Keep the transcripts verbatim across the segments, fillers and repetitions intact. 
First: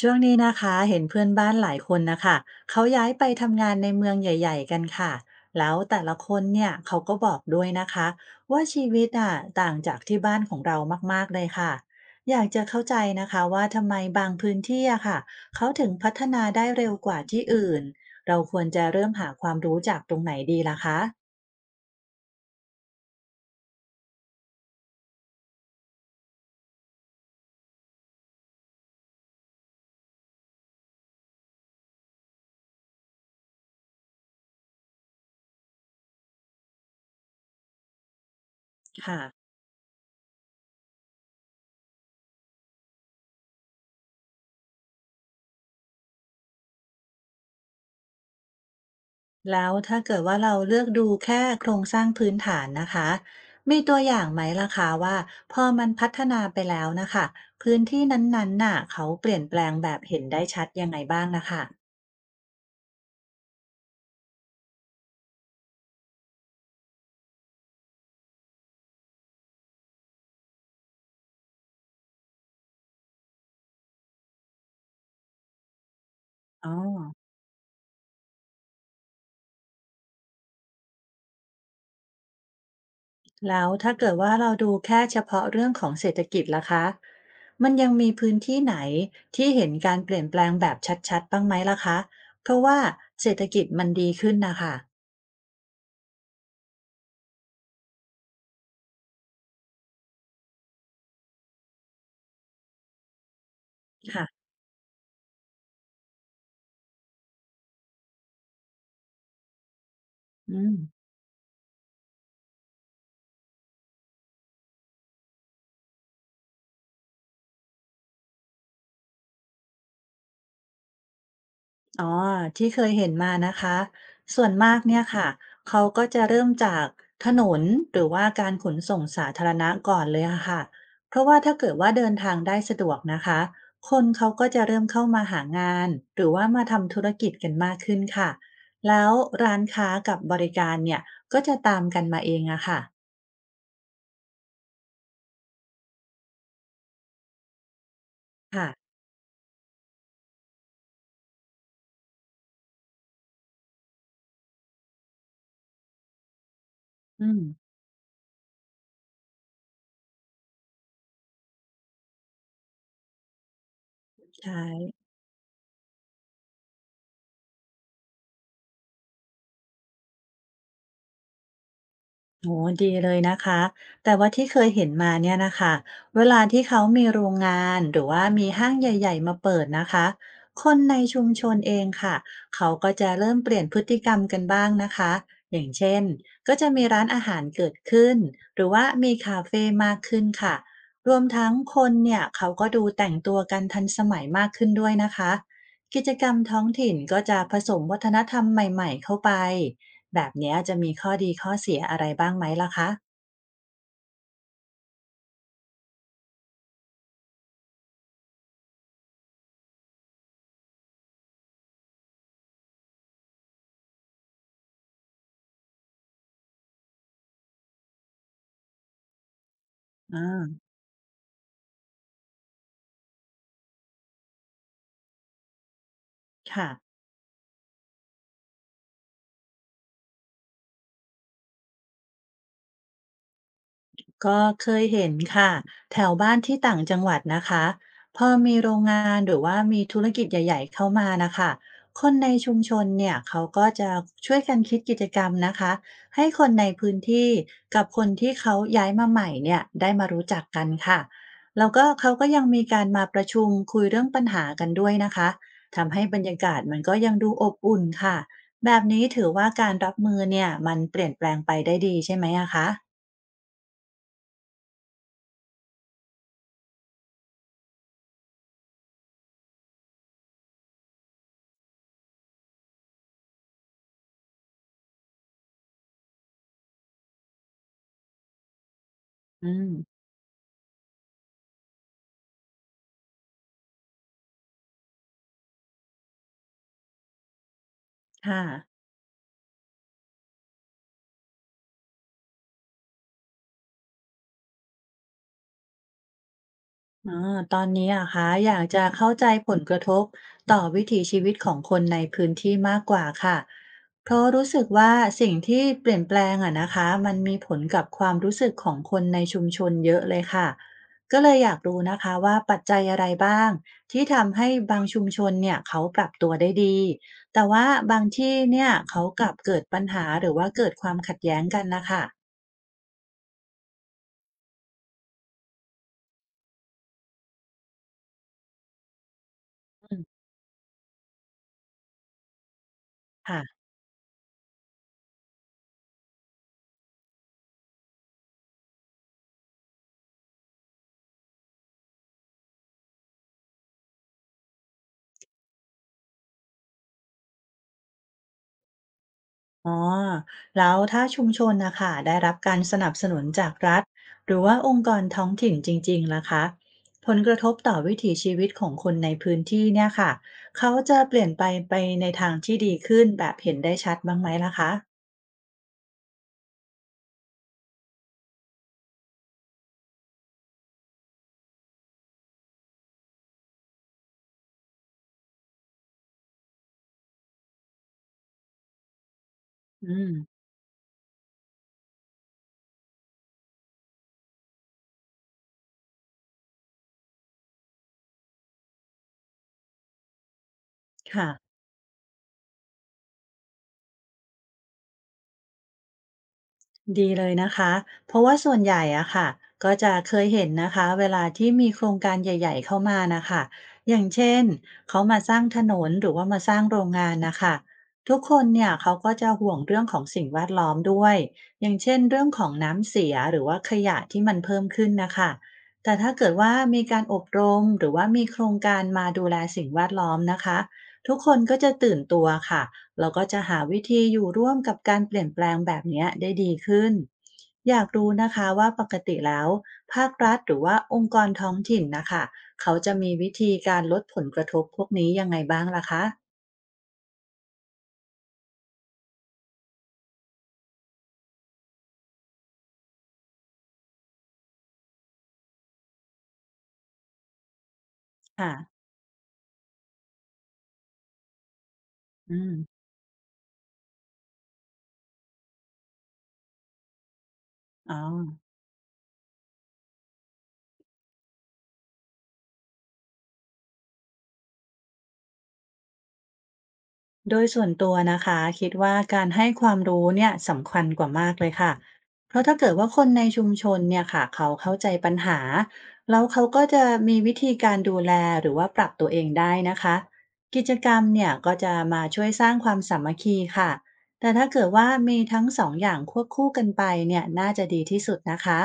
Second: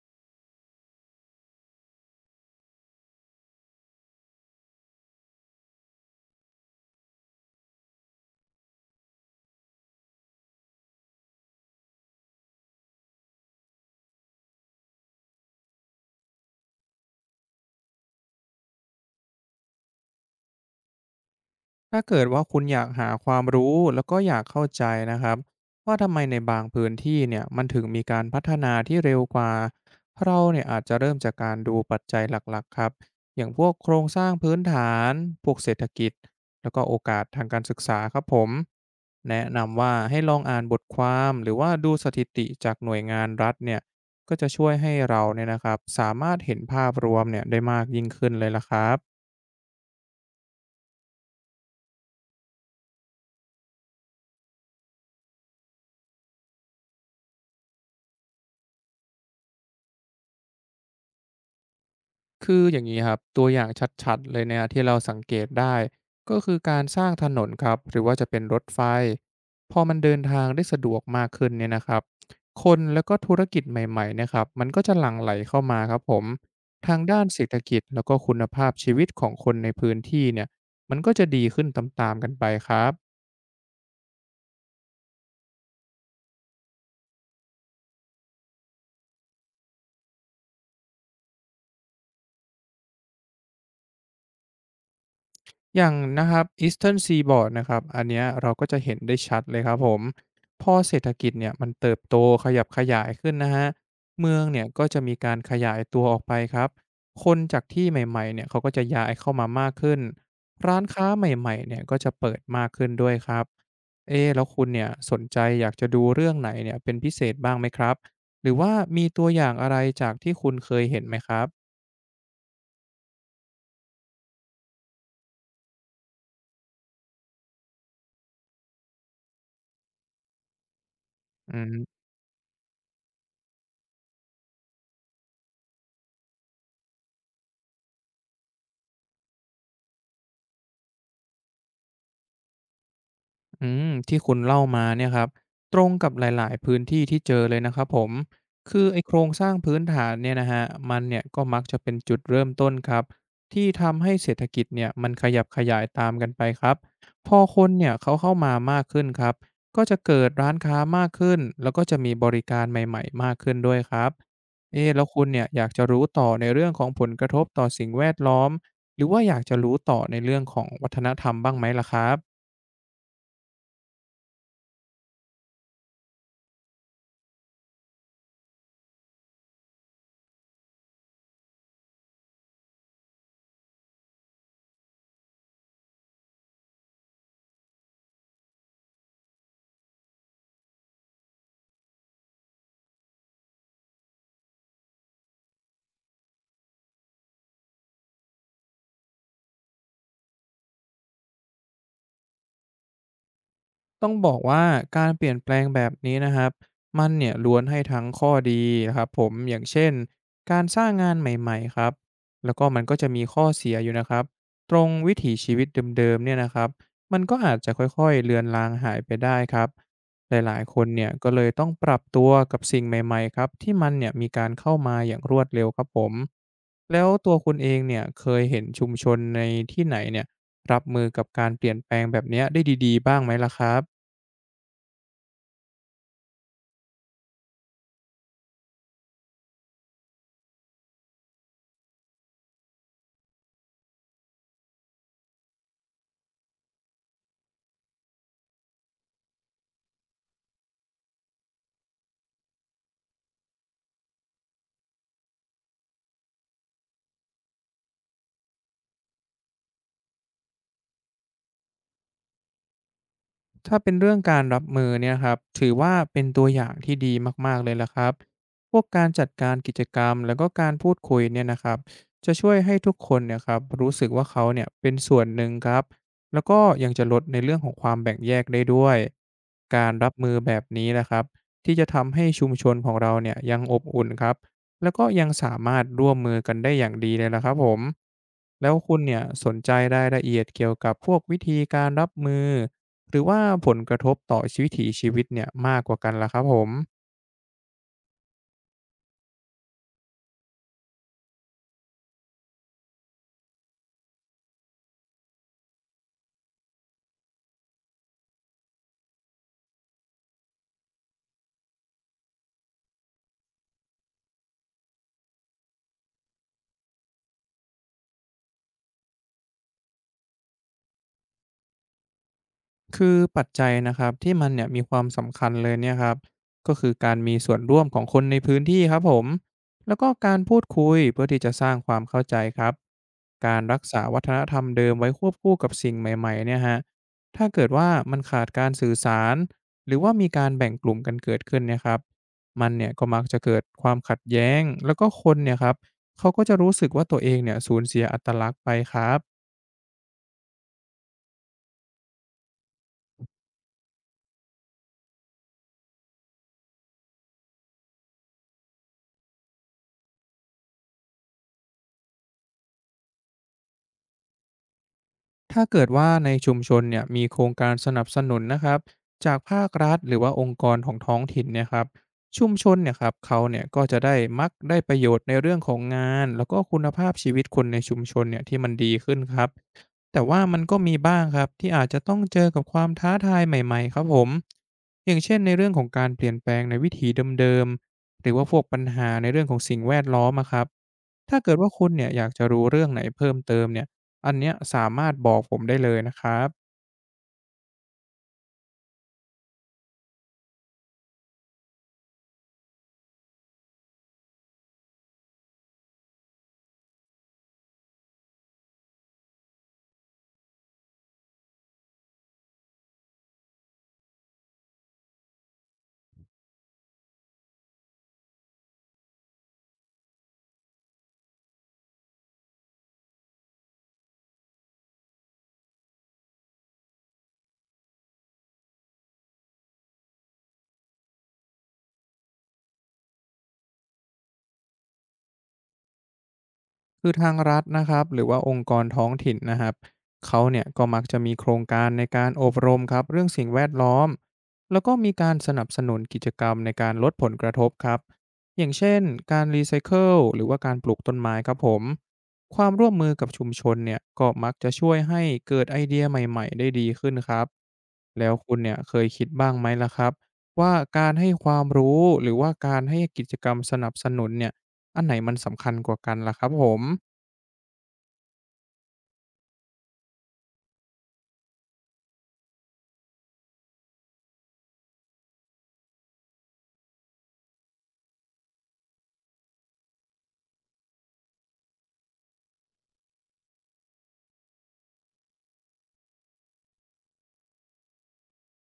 ช่วงนี้นะคะเห็นเพื่อนบ้านหลายคนนะคะเขาย้ายไปทำงานในเมืองใหญ่ๆกันค่ะแล้วแต่ละคนเนี่ยเขาก็บอกด้วยนะคะว่าชีวิตอ่ะต่างจากที่บ้านของเรามากๆเลยค่ะอยากจะเข้าใจนะคะว่าทำไมบางพื้นที่อะค่ะเขาถึงพัฒนาได้เร็วกว่าที่อื่นเราควรจะเริ่มหาความรู้จากตรงไหนดีล่ะคะถ้าเกิดว่าคุณอยากหาความรู้แล้วก็อยากเข้าใจนะครับว่าทำไมในบางพื้นที่เนี่ยมันถึงมีการพัฒนาที่เร็วกว่าเราเนี่ยอาจจะเริ่มจากการดูปัจจัยหลักๆครับอย่างพวกโครงสร้างพื้นฐานพวกเศรษฐกิจแล้วก็โอกาสทางการศึกษาครับผมค่ะ แนะนำว่าให้ลองอ่านบทความหรือว่าดูสถิติจากหน่วยงานรัฐเนี่ยก็จะช่วยให้เราเนี่ยนะครับสามารถเห็นภาพรวมเนี่ยได้มากยิ่งขึ้นเลยละครับ แล้วถ้าเกิดว่าเราเลือกดูแค่โครงสร้างพื้นฐานนะคะมีตัวอย่างไหมล่ะคะว่าพอมันพัฒนาไปแล้วนะคะพื้นที่นั้นๆน่ะเขาเปลี่ยนแปลงแบบเห็นได้ชัดยังไงบ้างนะคะคืออย่างงี้ครับตัวอย่างชัดๆเลยเนี่ยที่เราสังเกตได้ก็คือการสร้างถนนครับหรือว่าจะเป็นรถไฟพอมันเดินทางได้สะดวกมากขึ้นเนี่ยนะครับคนแล้วก็ธุรกิจใหม่ๆเนะครับมันก็จะหลั่งไหลเข้ามาครับผมอ๋อทางด้านเศรษฐกิจแล้วก็คุณภาพชีวิตของคนในพื้นที่เนี่ยมันก็จะดีขึ้นตามๆกันไปครับ แล้วถ้าเกิดว่าเราดูแค่เฉพาะเรื่องของเศรษฐกิจล่ะคะมันยังมีพื้นที่ไหนที่เห็นการเปลี่ยนแปลงแบบชัดๆบ้างไหมล่ะคะเพราะว่าเศรษฐกิจมันดีขึ้นนะคะอย่างนะครับ อีสเทิร์น ซีบอร์ด นะครับอันเนี้ยเราก็จะเห็นได้ชัดเลยครับผมพอเศรษฐกิจเนี่ยมันเติบโตขยับขยายขึ้นนะฮะเมือค่ะงเนี่ยก็จะมีการขยายตัวออกไปครับคนจากที่ใหม่ๆเนี่ยเขาก็จะย้ายเข้ามามากขึ้นอืม ร้านค้าใหม่ๆเนี่ยก็จะเปิดมากขึ้นด้วยครับเอ๊ะแล้วคุณเนี่ยสนใจอยากจะดูเรื่องไหนเนี่ยเป็นพิเศษบ้างไหมครับหรือว่ามีตัวอย่างอะไรจากที่คุณเคยเห็นไหมครับอ๋อที่เคยเห็นมานะคะส่วนมากเนี่ยค่ะเขาก็จะเริ่มจากถนนหรือว่าการขนส่งสาธารณะก่อนเลยอะค่ะเพราะว่าอืถ้าเกิดว่าม เดินทางได้สะดวกนะคะคนเขาก็จะเริ่มเข้ามาหางานหรือว่ามาทำธุรกิจกันมากขึ้นค่ะแล้วร้านค้ากับบริการเนี่ยก็จะตามกันมาเองอะค่ะอืมที่คุณเล่ามาเนี่ยครับตรงกับหลายๆพื้นที่ที่เจอเลยนะครับผมค่ะคือไอ้โครงสร้างพื้นฐานเนี่ยนะฮะมันเนี่ยก็มักจะเป็นจุดเริ่มต้นครับที่ทำให้เศรษฐกิจเนี่ยมันขยับขยายตามกันไปครับอืพอมคนเนี่ยเขาเข้ามามากขึ้นครับก็จะเกิดร้านค้ามากขึ้นแล้วก็จะมีบริการใหม่ๆมากขึ้นด้วยครับใช่ เอ๊ะแล้วคุณเนี่ยอยากจะรู้ต่อในเรื่องของผลกระทบต่อสิ่งแวดล้อมหรือว่าอยากจะรู้ต่อในเรื่องของวัฒนธรรมบ้างไหมล่ะครับ โอ้ดีเลยนะคะแต่ว่าที่เคยเห็นมาเนี่ยนะคะเวลาที่เขามีโรงงานหรือว่ามีห้างใหญ่ๆมาเปิดนะคะคนในชุมชนเองค่ะเขาก็จะเริ่มเปลี่ยนพฤติกรรมกันบ้างนะคะอย่างเช่นก็จะมีร้านอาหารเกิดขึ้นหรือว่ามีคาเฟมากขึ้นค่ะรวมทั้งคนเนี่ยเขาก็ดูแต่งตัวกันทันสมัยมากขึ้นด้วยนะคะกิจกรรมท้องถิ่นก็จะผสมวัฒนธรรมใหม่ๆเข้าไป แบบเนี้ยจะมีข้อดีข้อเสียอะไรบ้างไหมล่ะคะต้องบอกว่าการเปลี่ยนแปลงแบบนี้นะครับมันเนี่ยล้วนให้ทั้งข้อดีนะครับผมอย่างเช่นการสร้างงานใหม่ๆครับแล้วก็มันก็จะมีข้อเสียอยู่นะครับตรงวิถีชีวิตเดิมๆเนี่ยนะครับมันก็อาจจะค่อยๆเลือนลางหายไปได้ครับหลายอาๆคนเนี่ยก็เลยต้องปรับตัวกับสิ่งใหม่ๆครับที่มันเนี่ยมีการเข้ามาอย่างรวดเร็วครับผมค่ะ แล้วตัวคุณเองเนี่ยเคยเห็นชุมชนในที่ไหนเนี่ยรับมือกับการเปลี่ยนแปลงแบบเนี้ยได้ดีๆบ้างไหมล่ะครับ ก็เคยเห็นค่ะแถวบ้านที่ต่างจังหวัดนะคะพอมีโรงงานหรือว่ามีธุรกิจใหญ่ๆเข้ามานะคะคนในชุมชนเนี่ยเขาก็จะช่วยกันคิดกิจกรรมนะคะให้คนในพื้นที่กับคนที่เขาย้ายมาใหม่เนี่ยได้มารู้จักกันค่ะแล้วก็เขาก็ยังมีการมาประชุมคุยเรื่องปัญหากันด้วยนะคะทำให้บรรยากาศมันก็ยังดูอบอุ่นค่ะแบบนี้ถือว่าการรับมือเนี่ยมันเปลี่ยนแปลงไปได้ดีใช่ไหมอะคะถ้าเป็นเรื่องการรับมือเนี่ยครับถือว่าเป็นตัวอย่างที่ดีมากๆเลยล่ะครับพวกการจัดการกิจกรรมแล้วก็การพูดคุยเนี่ยนะครับจะช่วยให้ทุกคนเนี่ยครับรู้สึกว่าเขาเนี่ยเป็นส่วนหนึ่งครับแล้วก็ยังจะลดในเรื่องของความแบ่งแยกได้ด้วยอืการม รับมือแบบนี้นะครับที่จะทำให้ชุมชนของเราเนี่ยยังอบอุ่นครับแล้วก็ยังสามารถร่วมมือกันได้อย่างดีเลยล่ะครับผมค่ะแล้วคุณเนี่ยสนใจรายละเอียดเกี่ยวกับพวกวิธีการรับมือ หรือว่าผลกระทบต่อชีวิถีชีวิตเนี่ยมากกว่ากันล่ะครับผม อ๋อตอนนี้อะคะอยากจะเข้าใจผลกระทบต่อวิถีชีวิตของคนในพื้นที่มากกว่าค่ะเพราะรู้สึกว่าสิ่งที่เปลี่ยนแปลงอะนะคะมันมีผลกับความรู้สึกของคนในชุมชนเยอะเลยค่ะ ก็เลยอยากรู้นะคะว่าปัจจัยอะไรบ้างที่ทำให้บางชุมชนเนี่ยเขาปรับตัวได้ดี แต่ว่าบางที่เนี่ยเขากลับเกิดปัญหาหรือว่าเกิดความขัดแย้งกันนะคะคือปัจจัยนะครับที่มันเนี่ยมีความสำคัญเลยเนี่ยครับก็คือการมีส่วนร่วมของคนในพื้นที่ครับผมแล้อืวมก็การพูดคุยเพื่อที่จะสร้างความเข้าใจครับการค่ะ รักษาวัฒนธรรมเดิมไว้ควบคู่กับสิ่งใหม่ๆเนี่ยฮะถ้าเกิดว่ามันขาดการสื่อสารหรือว่ามีการแบ่งกลุ่มกันเกิดขึ้นเนี่ยครับมันเนี่ยก็มักจะเกิดความขัดแย้งแล้วก็คนเนี่ยครับเขาก็จะรู้สึกว่าตัวเองเนี่ยสูญเสียอัตลักษณ์ไปครับ อ๋อ แล้วถ้าชุมชนนะคะได้รับการสนับสนุนจากรัฐหรือว่าองค์กรท้องถิ่นจริงๆล่ะคะผลกระทบต่อวิถีชีวิตของคนในพื้นที่เนี่ยค่ะเขาจะเปลี่ยนไปไปในทางที่ดีขึ้นแบบเห็นได้ชัดบ้างไหมล่ะคะถ้าเกิดว่าในชุมชนเนี่ยมีโครงการสนับสนุนนะครับจากภาครัฐหรือว่าองค์กรของท้องถิ่นเนี่ยครับชุมชนเนี่ยครับเขาเนี่ยก็จะได้มักได้ประโยชน์ในเรื่องของงานแล้วก็คุณภาพชีวิตคนในชุมชนเนี่ยที่มันดีขึ้นครับ อืแต่ว่ามมันก็มีบ้างครับที่อาจจะต้องเจอกับความท้าทายใหม่ๆครับผมอย่างเช่นในเรื่องของการเปลี่ยนแปลงในวิถีเดิมๆหรือว่าพวกปัญหาในเรื่องของสิ่งแวดล้อมอะครับค่ะ ถ้าเกิดว่าคุณเนี่ยอยากจะรู้เรื่องไหนเพิ่มเติมเนี่ยอันเนี้ยสามารถบอกผมได้เลยนะครับ ดีเลยนะคะ เพราะว่าส่วนใหญ่อะค่ะก็จะเคยเห็นนะคะเวลาที่มีโครงการใหญ่ๆเข้ามานะคะอย่างเช่นเขามาสร้างถนนหรือว่ามาสร้างโรงงานนะคะทุกคนเนี่ยเขาก็จะห่วงเรื่องของสิ่งแวดล้อมด้วยอย่างเช่นเรื่องของน้ำเสียหรือว่าขยะที่มันเพิ่มขึ้นนะคะแต่ถ้าเกิดว่ามีการอบรมหรือว่ามีโครงการมาดูแลสิ่งแวดล้อมนะคะทุกคนก็จะตื่นตัวค่ะ เราก็จะหาวิธีอยู่ร่วมกับการเปลี่ยนแปลงแบบเนี้ยได้ดีขึ้นอยากรู้นะคะว่าปกติแล้วภาครัฐหรือว่าองค์กรท้องถิ่นนะคะเขาจะมีวิธีการลดผลกระทบพวกนี้ยังไงบ้างล่ะคะคือทางรัฐนะครับหรือว่าองค์กรท้องถิ่นนะครับเขาเนี่ยก็มักจะมีโครงการในการอบรมครับเรื่องสิ่งแวดล้อมแล้วก็มีการสนับสนุนกิจกรรมในการลดผลกระทบครับค่ะอย่างเช่นการรีไซเคิลหรือว่าการปลูกต้นไม้ครับผมอืมความร่วมมือกับชุมชนเนี่ยก็มักจะช่วยให้เกิดไอเดียใหม่ๆได้ดีขึ้นครับอ๋อ แล้วคุณเนี่ยเคยคิดบ้างไหมล่ะครับว่าการให้ความรู้หรือว่าการให้กิจกรรมสนับสนุนเนี่ยอันไหนมันสำคัญกว่ากันล่ะครับผม โดยส่วนตัวนะคะคิดว่าการให้ความรู้เนี่ยสำคัญกว่ามากเลยค่ะเพราะถ้าเกิดว่าคนในชุมชนเนี่ยค่ะเขาเข้าใจปัญหาแล้วเขาก็จะมีวิธีการดูแลหรือว่าปรับตัวเองได้นะคะกิจกรรมเนี่ยก็จะมาช่วยสร้างความสามัคคีค่ะแต่ถ้าเกิดว่ามีทั้งสองอย่างควบคู่กันไปเนี่ยน่าจะดีที่สุดนะคะ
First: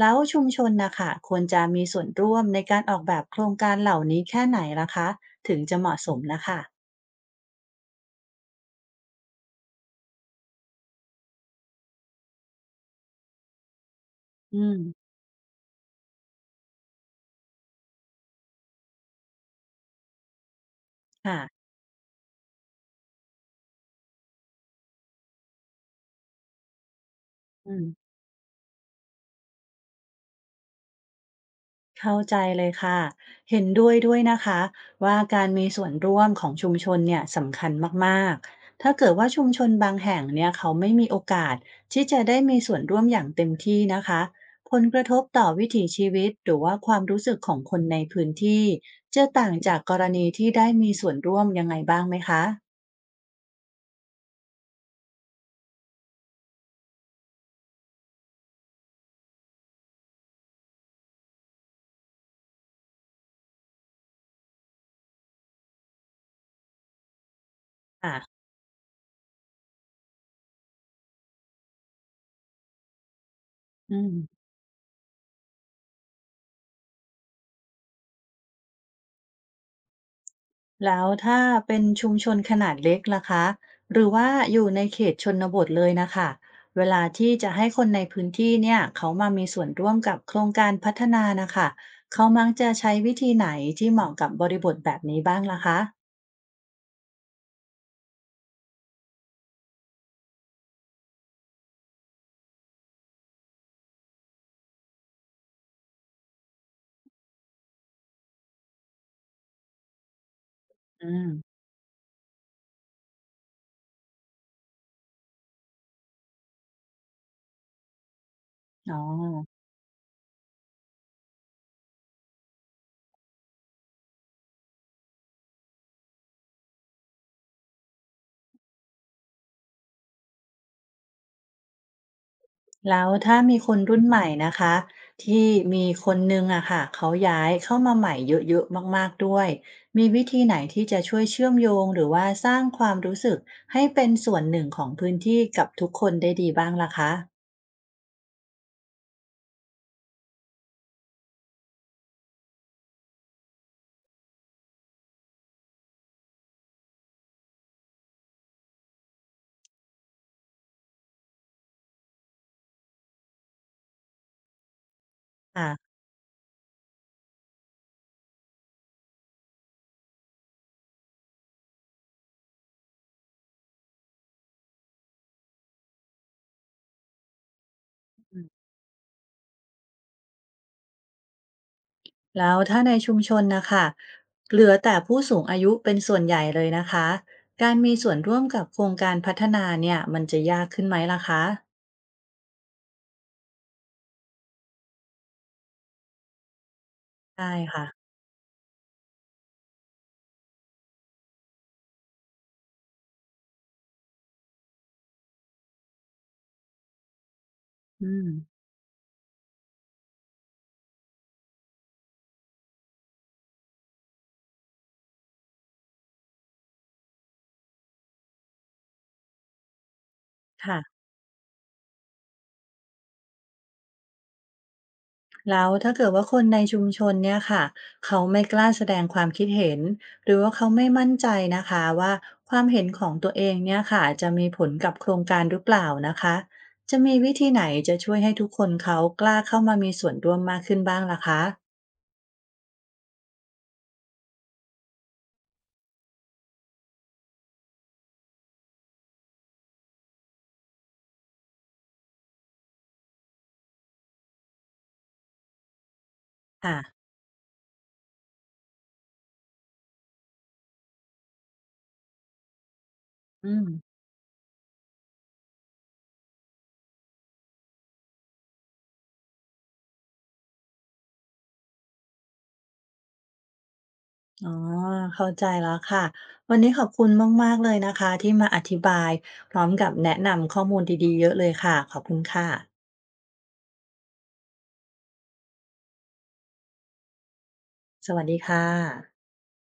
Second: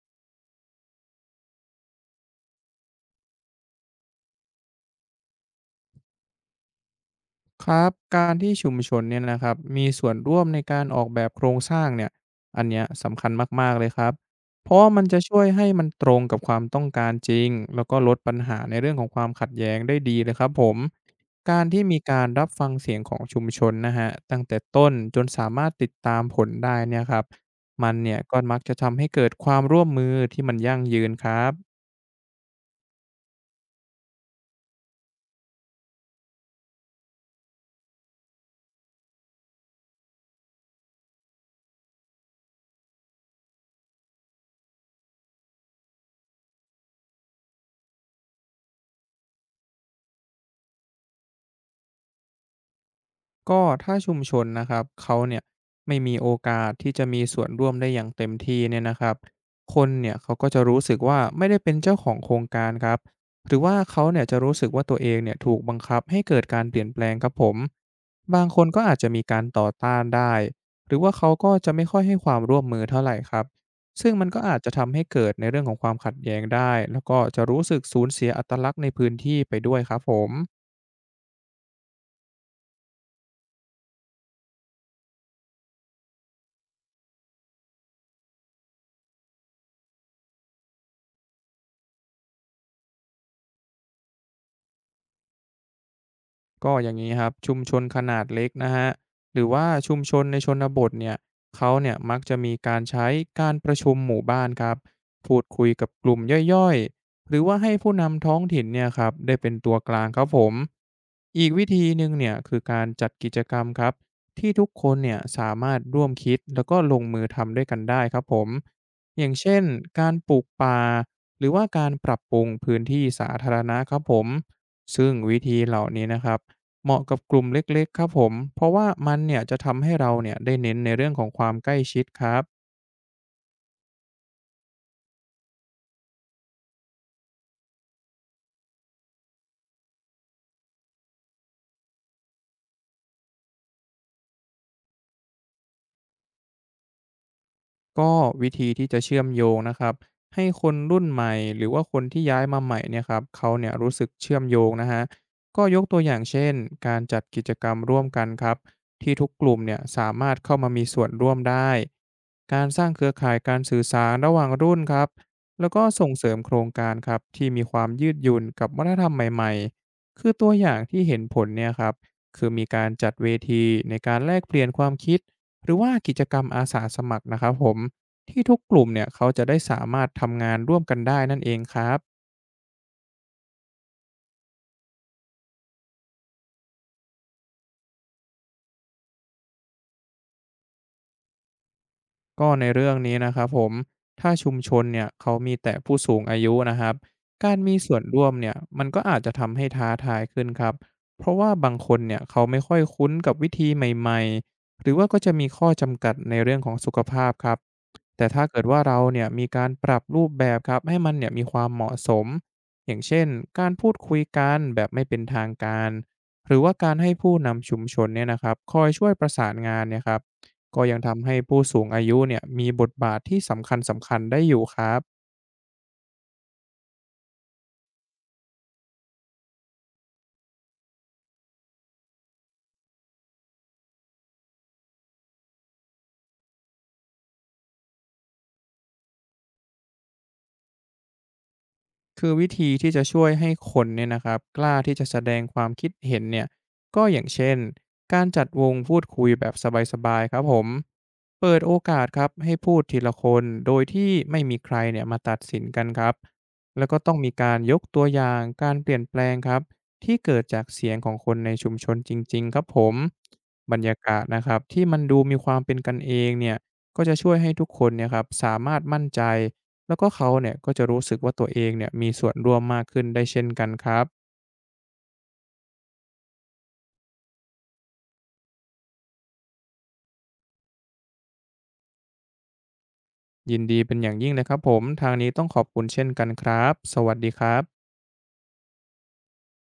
แล้วชุมชนนะคะควรจะมีส่วนร่วมในการออกแบบโครงการเหล่านี้แค่ไหนล่ะคะถึงจะเหมาะสมนะคะครับการที่ชุมชนเนี่ยนะครับมีส่วนร่วมในการออกแบบโครงสร้างเนี่ยอันเนี้ยสำคัญมากๆเลยครับอืเพราะว่ามันมจะช่วยให้มันตรงกับความต้องการจริงแล้วก็ลดปัญหาในเรื่องของความขัดแย้งได้ดีเลยครับผมการค่ะ ที่มีการรับฟังเสียงของชุมชนนะฮะตั้งแต่ต้นจนสามารถติดตามผลได้เนี่ยครับอืมันมเนี่ยก็มักจะทำให้เกิดความร่วมมือที่มันยั่งยืนครับ เข้าใจเลยค่ะเห็นด้วยด้วยนะคะว่าการมีส่วนร่วมของชุมชนเนี่ยสำคัญมากๆถ้าเกิดว่าชุมชนบางแห่งเนี่ยเขาไม่มีโอกาสที่จะได้มีส่วนร่วมอย่างเต็มที่นะคะผลกระทบต่อวิถีชีวิตหรือว่าความรู้สึกของคนในพื้นที่จะต่างจากกรณีที่ได้มีส่วนร่วมยังไงบ้างไหมคะก็ถ้าชุมชนนะครับเขาเนี่ยไม่มีโอกาสที่จะมีส่วนร่วมได้อย่างเต็มที่เนี่ยนะครับคนเนี่ยเขาก็จะรู้สึกว่าไม่ได้เป็นเจ้าของโครงการครับหรือว่าเขาเนี่ยจะรู้สึกว่าตัวเองเนี่ยถูกบังคับให้เกิดการเปลี่ยนแปลงครับผมค่ะบางคนก็อาจจะมีการต่อต้านได้หรือว่าเขาก็จะไม่ค่อยให้ความร่วมมือเท่าไหร่ครับอืม ซึ่งมันก็อาจจะทำให้เกิดในเรื่องของความขัดแย้งได้แล้วก็จะรู้สึกสูญเสียอัตลักษณ์ในพื้นที่ไปด้วยครับผม แล้วถ้าเป็นชุมชนขนาดเล็กล่ะคะหรือว่าอยู่ในเขตชนบทเลยนะคะเวลาที่จะให้คนในพื้นที่เนี่ยเขามามีส่วนร่วมกับโครงการพัฒนานะคะเขามักจะใช้วิธีไหนที่เหมาะกับบริบทแบบนี้บ้างล่ะคะก็อย่างนี้ครับชุมชนขนาดเล็กนะฮะหรือว่าชุมชนในชนบทเนี่ยเขาเนี่ยมักจะมีการใช้การประชุมหมู่บ้านครับพูดคุยกับกลุ่มย่อยๆหรือว่าให้ผู้นำท้องถิ่นเนี่ยครับได้เป็นตัวกลางครับผมอือีกมวิธีหนึ่งเนี่ยคือการจัดกิจกรรมครับที่ทุกคนเนี่ยสามารถร่วมคิดแล้วก็ลงมือทำด้วยกันได้ครับผมอ๋อ อย่างเช่นการปลูกป่าหรือว่าการปรับปรุงพื้นที่สาธารณะครับผมซึ่งวิธีเหล่านี้นะครับ เหมาะกับกลุ่มเล็กๆครับผม เพราะว่ามันเนี่ยจะทำให้เราเนี่ยได้เน้นในเรื่องของความใกล้ชิดครับ แล้วถ้ามีคนรุ่นใหม่นะคะที่มีคนนึงอะค่ะเขาย้ายเข้ามาใหม่เยอะๆมากๆด้วยมีวิธีไหนที่จะช่วยเชื่อมโยงหรือว่าสร้างความรู้สึกให้เป็นส่วนหนึ่งของพื้นที่กับทุกคนได้ดีบ้างล่ะคะก็วิธีที่จะเชื่อมโยงนะครับให้คนรุ่นใหม่หรือว่าคนที่ย้ายมาใหม่เนี่ยครับเขาเนี่ยรู้สึกเชื่อมโยงนะฮะก็ยกตัวอย่างเช่นการจัดกิจกรรมร่วมกันครับที่ทุกกลุ่มเนี่ยสามารถเข้ามามีส่วนร่วมได้การสร้างเครือข่ายการสื่อสารระหว่างรุ่นครับแล้ค่ะวก็ส่งเสริมโครงการครับที่มีความยืดหยุ่นกับวัฒนธรรมใหม่ๆคือตัวอย่างที่เห็นผลเนี่ยครับคือมีการจัดเวทีในการแลกเปลี่ยนความคิด หรือว่ากิจกรรมอาสาสมัครนะครับผมที่ทุกกลุ่มเนี่ยเขาจะได้สามารถทำงานร่วมกันได้นั่นเองครับ แล้วถ้าในชุมชนนะคะเหลือแต่ผู้สูงอายุเป็นส่วนใหญ่เลยนะคะการมีส่วนร่วมกับโครงการพัฒนาเนี่ยมันจะยากขึ้นไหมล่ะคะก็ในเรื่องนี้นะครับผมถ้าชุมชนเนี่ยเขามีแต่ผู้สูงอายุนะครับได้การมีค่ะส่วนร่วมเนี่ยมันก็อาจจะทำให้ท้าทายขึ้นครับเพราะว่าบางคนเนี่ยเขาไม่ค่อยคุ้นกับวิธีใหม่ๆหรือว่าก็จะมีข้อจำกัดในเรื่องของสุขภาพครับอืแต่มถ้าเกิดว่าเราเนี่ยมีการปรับรูปแบบครับให้มันเนี่ยมีความเหมาะสมอย่างเช่นการพูดคุยกันแบบไม่เป็นทางการหรือว่าการให้ผู้นำชุมชนเนี่ยนะครับคอยช่วยประสานงานเนี่ยครับ ก็ยัค่ะ งทำให้ผู้สูงอายุเนี่ยมีบทบาทที่สำคัญสำคัญได้อยู่ครับ แล้วถ้าเกิดว่าคนในชุมชนเนี่ยค่ะเขาไม่กล้าแสดงความคิดเห็นหรือว่าเขาไม่มั่นใจนะคะว่าความเห็นของตัวเองเนี่ยค่ะจะมีผลกับโครงการหรือเปล่านะคะจะมีวิธีไหนจะช่วยให้ทุกคนเขากล้าเข้ามามีส่วนร่วมมากขึ้นบ้างล่ะคะคือวิธีที่จะช่วยให้คนเนี่ยนะครับกล้าที่จะแสดงความคิดเห็นเนี่ยก็อย่างเช่นการจัดวงพูดคุยแบบสบายๆครับผมเปิดโอกาสครับให้พูดทีละคนโดยที่ไม่มีใครเนี่ยมาตัดสินกันครับค่ะแล้วก็ต้องมีการยกตัวอย่างการเปลี่ยนแปลงครับที่เกิดจากเสียงของคนในชุมชนจริงๆครับผมอืมบรรยากาศนะครับที่มันดูมีความเป็นกันเองเนี่ยก็จะช่วยให้ทุกคนเนี่ยครับสามารถมั่นใจ แล้วก็เขาเนี่ยก็จะรู้สึกว่าตัวเองเนี่ยมีส่วนร่วมมากขึ้นได้เช่นกันครับอ๋อเข้าใจแล้วค่ะวันนี้ขอบคุณมากๆเลยนะคะที่มาอธิบายพร้อมกับแนะนำข้อมูลดีๆเยอะเลยค่ะขอบคุณค่ะยินดีเป็นอย่างยิ่งเลยครับผมทางนี้ต้องขอบคุณเช่นกันครับสวัสดีครับสวัสดีค่ะ